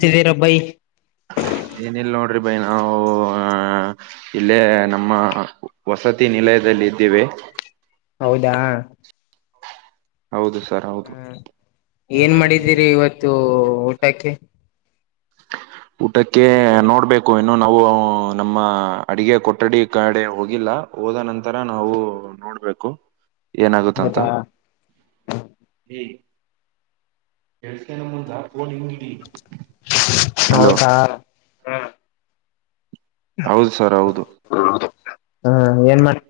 ತಿಳಿರ by. [unintelligible] ಏನಲ್ ನೋಡ್ರಿ ಬೈ ನಾವು ಅ [unintelligible] ಇಲ್ಲೇ ನಮ್ಮ ವಸತಿ ನಿಲಯದಲ್ಲಿ ಇದ್ದೇೆವೆ. [unintelligible] ಹೌದಾ? [unintelligible] ಹೌದು ಸರ್ ಹೌ [unintelligible] ಹೂ ಏನ್ ಮಾಡಿದ್ದೀರಿ ಇವತ್ತು ಊಟಕ್ಕೆ. [unintelligible] ಊಟಕ್ಕೆ ನೋಡಬೇಕು. [unintelligible] ಕು ಇನ್ನು ನಾವು ನಮ್ಮ ಅಡಿಗೆ ಕೊಠಡಿ ಕಡೆ ಹೋಗಿಲ್ಲ ಹೋದ ನಂತರ ನಾವು [unintelligible] ನೋಡಬೇಕು ಏನ್ ಆಗುತ್ತಂತ. ಹೌದಾ ಈಗ. [unintelligible] ಹೆಡ್ ಸ್ಕ್ಯಾನ್ ಮುಂದ ಫೋನ್ ಹಿಂಗಿಡಿ. [unintelligible] ಹೌದಾ? [unintelligible] ಹೌದು ಸರ್ ಹೌದು. [unintelligible] ಹ ಏನ್ ಮಾಡ [unintelligible]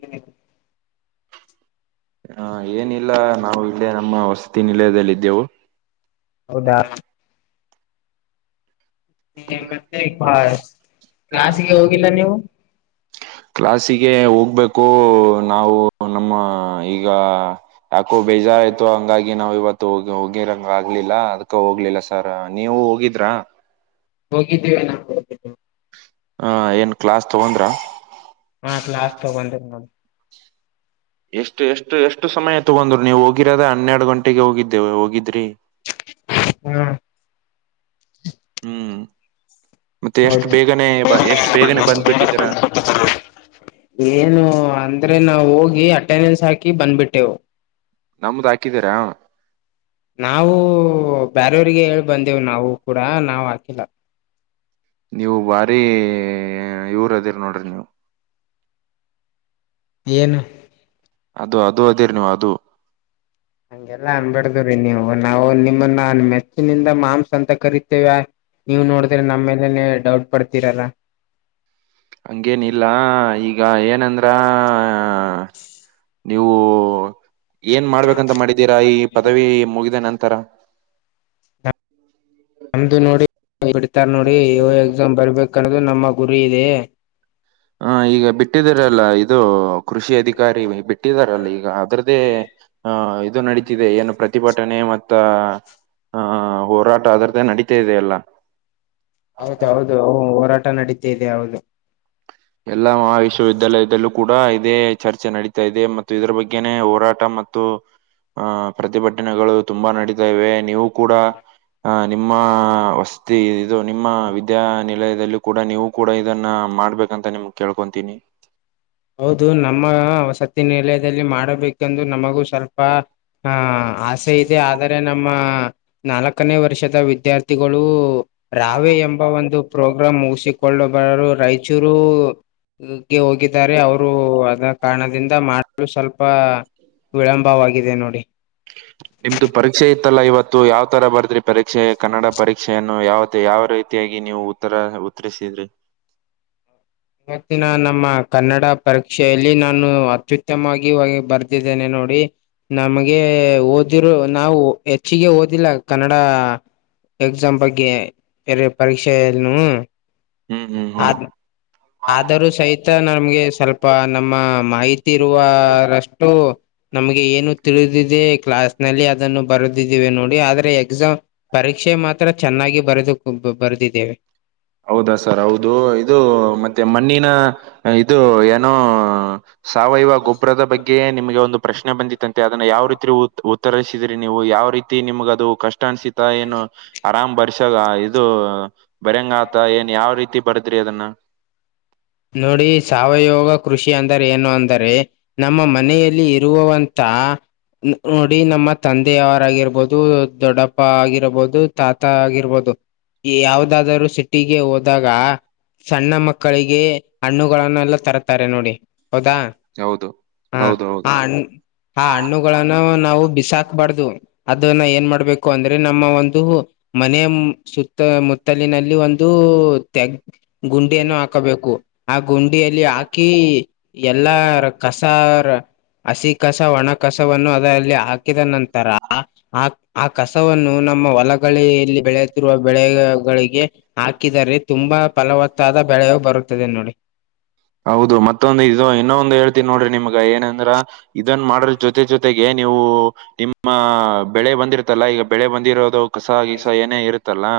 ಹ ಏನಿಲ್ಲ ನಾವು ಇಲ್ಲೇ ನಮ್ಮ ವಸತಿ ನಿಲಯದಲ್ಲಿ ಇದಿದ್ದೆವು. [unintelligible] ಹೌದಾ? [unintelligible] ಹನ್ನೆರಡ ಗಂಟೆಗ ಪಾ ಕ್ಲಾಸಗೆ ಹೋಗಿಲ್ಲ ನೀವು? [unintelligible] ಕ್ಲಾಸಿಗೆ ಹೋಗಬೇಕು ನಾವು ನಮ್ಮ ಈಗ [unintelligible] ಯಾಕೋ ಬೇಜಾರಾಯ್ತು ಹಂಗ ಆಗಿ [unintelligible] ಹಂಗೆ ನಾವು ಇವತ್ತು ಹೋಗೆ ಹೋಗಿರಂಗ ಆಗ್ಲಿಲ್ಲ ಅದಕ ಹೋಗ್ಲಿಲ್ಲ ಸರ್ ನೀವು ಹೋಗಿದ್ರಾ? [unintelligible] ಹೋಗಿದ್ದೇವೆ ನಾವು. [unintelligible] ಹ ಏನ್ ಕ್ಲಾಸ್ ತಗೊಂಡ್ರ ಹಾ ಕ್ಲಾಸ್ ತಗೊಂದಿ ನಾನು ಎಷ್ಟು ಎಷ್ಟು ಎಷ್ಟು ಸಮಯ ತಗೊಂಡ್ರು ನೀವು ಹೋಗಿರೋದೆ ಹನ್ನೆರಡು ಗಂಟೆಗೆ ಹೋಗಿದ್ದೇವು ಹೋಗಿದ್ರಿ ಹಾ ಹ್ಮ್ ಮತ್ತೆ ಎಷ್ಟು ಆಯ್ತು ಬೇಗನೆ ಬ ಎಷ್ಟು ಬೇಗನೆ ಬಂದ್ಬಿಟ್ಟಿದ್ದೀರಾ ಏನು ಅಂದ್ರೆ ನಾವು ಹೋಗಿ ಅಟೆಂಡೆನ್ಸ್ ಹಾಕಿ ಬಂದ್ಬಿಟ್ಟೆವು. ನಮ್ದ್ ಹಾಕಿದ್ದೀರಾ ನಾವು ಬೇರವ್ರಿಗೆ ಹೇಳಿ ಬಂದೇವು ನಾವು ಕೂಡ ನಾವ್ ಹಾಕಿಲ್ಲ ನೀವು ಬಾರಿ ಇವರ ಅದಿರ ನೋಡ್ರಿ ನೀವು ಏನು ಅದು ಅದು ಅದೇರಿ ನೀವು್ ಅದು ಹಂಗೆಲ್ಲಾ ಅನ್ನಬಾಡ್ ರಿ ನೀವು ನಾವು ನಿಮ್ಮನ್ನ ಮೆಚ್ಚಿನಿಂದ ಮಾಂಸ್ ಅಂತ ಕರಿತೇವಿ ನೀವ್ ನೋಡಿದ್ರೆ ನಮ್ ಮೇಲೆನೆ ಡೌಟ್ ಪಡ್ತೀರಲ್ಲ ಹಂಗೇನಿಲ್ಲ ಈಗ ಏನಂದ್ರ ಹಾ ನೀವು ಏನ್ ಮಾಡ್ಬೇಕಂತ ಮಾಡಿದ್ದೀರಾ ಈ ಪದವಿ ಮುಗಿದ ನಂತರ ನಮ್ದು ನೋಡಿ ಬಿಡ್ತಾರ ನೋಡಿ ಇ ಎಕ್ಸಾಮ್ ಬರ್ಬೇಕ [unintelligible] ನ್ನೋದು ನಮ್ಮ ಗುರಿ ಇದೆ. ಹ ಈಗ ಬಿಟ್ಟಿದಾರಲ್ಲ ಇದು ಕೃಷಿ ಅಧಿಕಾರಿ ಬಿಟ್ಟಿದಾರಲ್ಲ ಈಗ ಅದ್ರದ್ದೇ ಹ ಇದು ನಡೀತಿದೆ ಏನು ಪ್ರತಿಭಟನೆ ಮತ್ತ ಹಾ ಹೋರಾಟ ಅದ್ರದ್ದೆ ನಡೀತ ಇದೆ ಎಲ್ಲಾ ಹೌದ ಹೌದು ಹ ಹೋರಾಟ ನಡೀತಿದೆ ಹೌದು ಎಲ್ಲಾ ಮಹಾವಿಶ್ವವಿದ್ಯಾಲಯದಲ್ಲೂ ಕೂಡ ಇದೇ ಚರ್ಚೆ ನಡೀತಾ ಇದೆ. ಮತ್ತು ಇದರ ಬಗ್ಗೆನೆ ಹೋರಾಟ ಮತ್ತು ಹ ಪ್ರತಿಭಟನೆಗಳು ತುಂಬಾ ನಡೀತಾ ಇವೆ. ನೀವು ಕೂಡ ಅ ನಿಮ್ಮಸ್ ಇದು ನಿಮ್ಮ ವಿದ್ಯಾನಿಲಯದಲ್ಲಿ ಕೂಡ ನೀವು ಕೂಡ ಇದನ್ನ ಮಾಡ್ಬೇಕ್. ಅಂತ ನಿಮ್ ಕೇಳ್ಕೊಂತೀನಿ ಹೌದು ನಮ್ಮ ವಸತಿ ನಿಲಯದಲ್ಲಿ ಮಾಡಬೇಕೆಂದು ನಮಗೂ ಸ್ವಲ್ಪ ಆ ಆಸೆ ಇದೆ ಆದರೆ ನಮ್ಮ ನಾಲ್ಕನೇ ವರ್ಷದ ವಿದ್ಯಾರ್ಥಿಗಳು ರಾವೆ ಎಂಬ ಒಂದು ಪ್ರೋಗ್ರಾಮ್ ಮುಗಿಸಿಕೊಳ್ಳು ಬರರು ರಾಯಚೂರು ನುಗ್ಗೆ ಹೋಗಿ ಅವರು ಅದ ಕಾರಣದಿಂದ ಮಾಡಲು ಸ್ವಲ್ಪ ವಿಳಂಬವಾಗಿದೆ ನೋಡಿ. ನಿಮ್ದು ಪರೀಕ್ಷೆ ಇತ್ತಲ್ಲ ಇವತ್ತು ಯಾವ್ ತರ ಬರ್ದ್ರಿ ಪರೀಕ್ಷೆ ಕನ್ನಡ ಪರೀಕ್ಷೆಯ ಏನ್ನು ಯಾವ್ ಮತ್ತೆ ಯಾವ ರೀತಿಯಾಗಿ ನೀವು ಉತ್ತರ ಉತ್ತರಿಸಿದ್ರಿ ಇವತ್ತಿನ ನಮ್ಮ ಕನ್ನಡ ಪರೀಕ್ಷೆಯಲ್ಲಿ ನಾನು ಅತ್ಯುತ್ತಮವಾಗಿ ಬರ್ದಿದ್ದೇನೆ ನೋಡಿ ನಮಗೆ ಓದಿರು ನಾವು ಹೆಚ್ಚಿಗೆ ಓದಿಲ್ಲ ಕನ್ನಡ ಎಕ್ಸಾಮ್ ಬಗ್ಗೆ ಬೇರೆ ಪರೀಕ್ಷೆ ಯನ್ನು ಹ್ಮ್ ಹ್ಮ್ ಹ್ಮ್ [unintelligible] ಆದರೂ ಸಹಿತ ನಮ್ಗೆ ಸ್ವಲ್ಪ ನಮ್ಮ ಮಾಹಿತಿ ಇರುವ ರಷ್ಟು. ನಮಗೆ ಏನು ತಿಳಿದಿದೆ ಕ್ಲಾಸ್ ನಲ್ಲಿ ಅದನ್ನು ಬರುದಿದ್ದೀವೆ ನೋಡಿ ಆದ್ರೆ ಎಕ್ಸಾಮ್ ಪರೀಕ್ಷೆ ಮಾತ್ರ ಚೆನ್ನಾಗಿ ಬರೆದು ಕುಂತು ಬರೆದಿದ್ದೇವೆ ಹೌದಾ ಸರ್ ಹೌದು ಇದು ಮತ್ತೆ ಮಣ್ಣಿನ ಇದು ಏನೋ ಸಾವಯವ ಗೊಬ್ಬರದ ಬಗ್ಗೆ ನಿಮಗೆ ಒಂದು ಪ್ರಶ್ನೆ ಬಂದಿತ್ತಂತೆ ಅದನ್ನ ಯಾವ ರೀತಿ ಉತ್ ಉತ್ ತರಿಸಿದ್ರಿ ನೀವು ಯಾವ ರೀತಿ ನಿಮ್ಗ ಅದು ಕಷ್ಟ ಅನ್ಸಿತಾ ಏನು ಆರಾಮ್ ಬರ್ಸ್ ಆ ಇದು ಬರ್ಯಂಗ ಆತ ಏನ್ ಯಾವ್ ರೀತಿ ಬರ್ದ್ರಿ ಅದನ್ನ ನೋಡಿ ಸಾವಯವ ಕೃಷಿ ಅಂದರೆ ಏನು ಅಂದರೆ ನಮ್ಮ ಮನೆಯಲ್ಲಿ ಇರುವವಂತ ನೋಡಿ ನಮ್ಮ ತಂದೆಯವರಗಿರ್ಬೋದು ದೊಡ್ಡಪ್ಪ ಆಗಿರ್ಬೋದು ತಾತ ಆಗಿರ್ಬೋದು ಯಾವದಾದರೂ ಸಿಟಿಗೆ ಹೋದಾಗ. ಸಣ್ಣ ಮಕ್ಕಳಿಗೆ. [unintelligible] ಹಣ್ಣುಗಳನ್ನೆಲ್ಲ ತರತ್ತಾರೆ ನೋಡಿ ಹೌದಾ? [unintelligible] ಹೌದು ಹ ಹೌದು ಹೌದು ಆ ಹಣ್ಣ ಆ ಹಣ್ಣುಗಳನ್ನು ನಾವು ಬಿಸಾಕ ಬಾರದು. [unintelligible] ಅದನ್ನ ಏನ್ ಮಾಡಬೇಕು ಅಂದ್ರೆ ನಮ್ಮ ಒಂದು ಮನೆಯ ಸು [unintelligible] ಸುತ್ತ ಮುತ್ತಲಿನಲ್ಲಿ ಒಂದು ತೆಗ್ ಗುಂಡಿಯನ್ನು ಹಾಕಬೇಕು. [unintelligible] ಆ ಗುಂಡಿಯಲ್ಲಿ ಹಾಕಿ ಎಲ್ಲರ ಕಸಾ ಅರ. [unintelligible] ಹಸಿ ಕಸ ಒಣ ಕಸವನ್ನು ಅದರಲ್ಲಿ ಹಾಕಿದ ನಂತರ ಆ [unintelligible] ಆ ಕಸವನ್ನು ನಮ್ಮ ಹೊಲಗಳೆ ಎಲ್ಲಿ ಬೆಳೆಯುತ್ತಿರುವ ಬೆಳೆಗಳಿಗೆ. [unintelligible] ಹಾಕಿದರೆ ತುಂಬಾ ಫಲವತ್ತಾದ ಬೆಳೆಯು ಬರುತ್ತದೆ ನೋಡಿ. [unintelligible] ಹೌದು ಮತ್ತೊಂದು ಇದು ಇನ್ನೊಂದು ಹೇಳ್ತೀನಿ ನೋಡ್ರಿ ನಿಮಗ ಏನಂದ್ರ. [unintelligible] ಇದನ್ನ ಮಾಡಿದರ ಜೊತೆ ಜೊತೆಗೆ ನೀವು ನಿಮ್ಮ ಬೆಳೆ ಬಂದಿರತಲ್ಲ ಈಗ ಬೆಳೆ ಬಂದಿರೋದು [unintelligible] ಕಸಾ ಗೀಸ ಏನೇ ಇರುತ್ತ ಅಲ್ಲಾ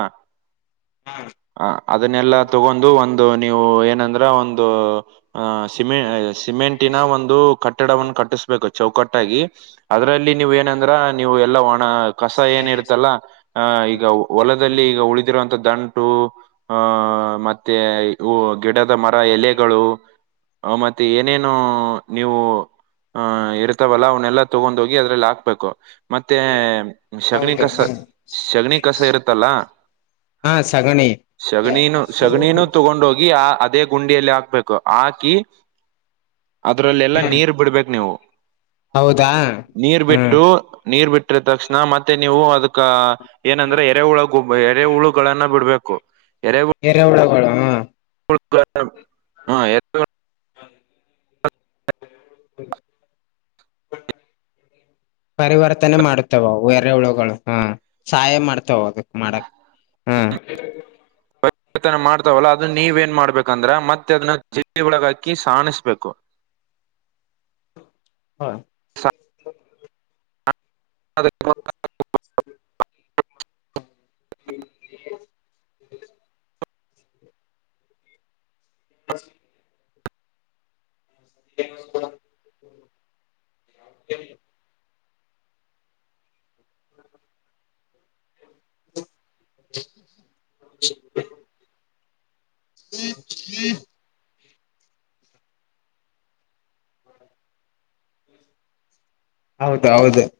ಆ ಅದನ್ನೆಲ್ಲಾ [unintelligible] ಗೊಂದು ಒಂದು ನೀವು ಏನಂದ್ರ ಒಂದು. [unintelligible] ಆ ಸಿಮೆ ಸಿಮೆಂಟಿನ ಒಂದು ಕಟ್ಟಡವನ್ನು ಕಟ್ಟಿಸಬೇಕು. [unintelligible] ಚೌಕಟ್ಟಾಗಿ ಅದ್ರಲ್ಲಿ ನೀವ ಏನಂದ್ರ ನೀವು ಎಲ್ಲ ಒಣ ಕಸ ಏನ ಇರ್ತಲ್ಲ. [unintelligible] ಹಾ ಈಗ ಹೊಲದಲ್ಲಿ ಈಗ ಉಳಿದಿರುವಂತ ದಂಟು ಹಾ [unintelligible] ಮತ್ತೆ ಹೂ ಗಿಡದ ಮರ ಎಲೆಗಳು. [unintelligible] ಅವ ಮತ್ತೆ ಏನೇನು ನೀವು. [unintelligible] ಹಾ ಇರ್ತವಲ್ಲ ಅವ್ನ ಎಲ್ಲಾ ತೊಗೊಂಡ್ ಹೋಗಿ ಅದ್ರಲ್ಲಿ ಹಾಕಬೇಕು. [unintelligible] ಮತ್ತೆ ಶಗಣಿ ಹೌದು ಕಸ ಶಗಣಿ ಕಸ ಇರುತ್ತಲ್ಲ. [unintelligible] ಹಾ ಸಗಣಿ ಶಗಣಿನು. [unintelligible] ಶಗಣಿನೂ ತಗೊಂಡ ಹೋಗಿ ಆ ಅದೇ ಗುಂಡಿಯಲ್ಲಿ ಹಾಕಬೇಕು ಹಾಕಿ. [unintelligible] ಅದ್ರಲ್ಲೆಲ್ಲಾ ನೀರ್ ಬಿಡಬೇಕು ನೀವು ಹೌದಾ ನೀರ್ ಹ್ಮ್ ಬಿಟ್ಟು. [unintelligible] ನೀರ್ ಬಿಟ್ರ ತಕ್ಷಣ ಮತ್ತೆ ನೀವು ಅದಕ್ಕ. [unintelligible] ಏನಂದ್ರೆ ಎರೆ ಹುಳ ಗುಬ್ಬ ಎರೆ ಹುಳುಗಳನ್ನ ಬಿಡಬೇಕು ಎರೆ ಹು [unintelligible] ಎರೆ ಹುಳುಗಳು. [unintelligible] ಕುತ್ತಕ್ಕ. [unintelligible] ಹಾ ಎತ್ತು. [unintelligible] [inaudible] [unintelligible] ಪರಿವರ್ತನೆ ಮಾಡತಾವವು ಎರೆ ಹುಳುಗಳು ಹ ಸಹಾಯ ಮಾಡ್ತಾವ ಅದಕ್ಕ ಮಾಡಕ್. [unintelligible] ಹ. [unintelligible] ತನ ಮಾಡ್ತಾವಲ್ಲ ಅದನ್ನ ನೀವ ಏನ್ ಮಾಡ್ಬೇಕಂದ್ರ ಮತ್ತೆ ಅದನ್ನ ಜರಡಿವಳಗ ಹಾಕಿ ಸಾಣಿಸ್ಬೇಕು. [unintelligible] ಹಾ. [unintelligible] ಅದೇ [inaudible] [unintelligible] [inaudible] [inaudible] [inaudible] [inaudible] [unintelligible] ಹೌದ ಹೌದ. [unintelligible]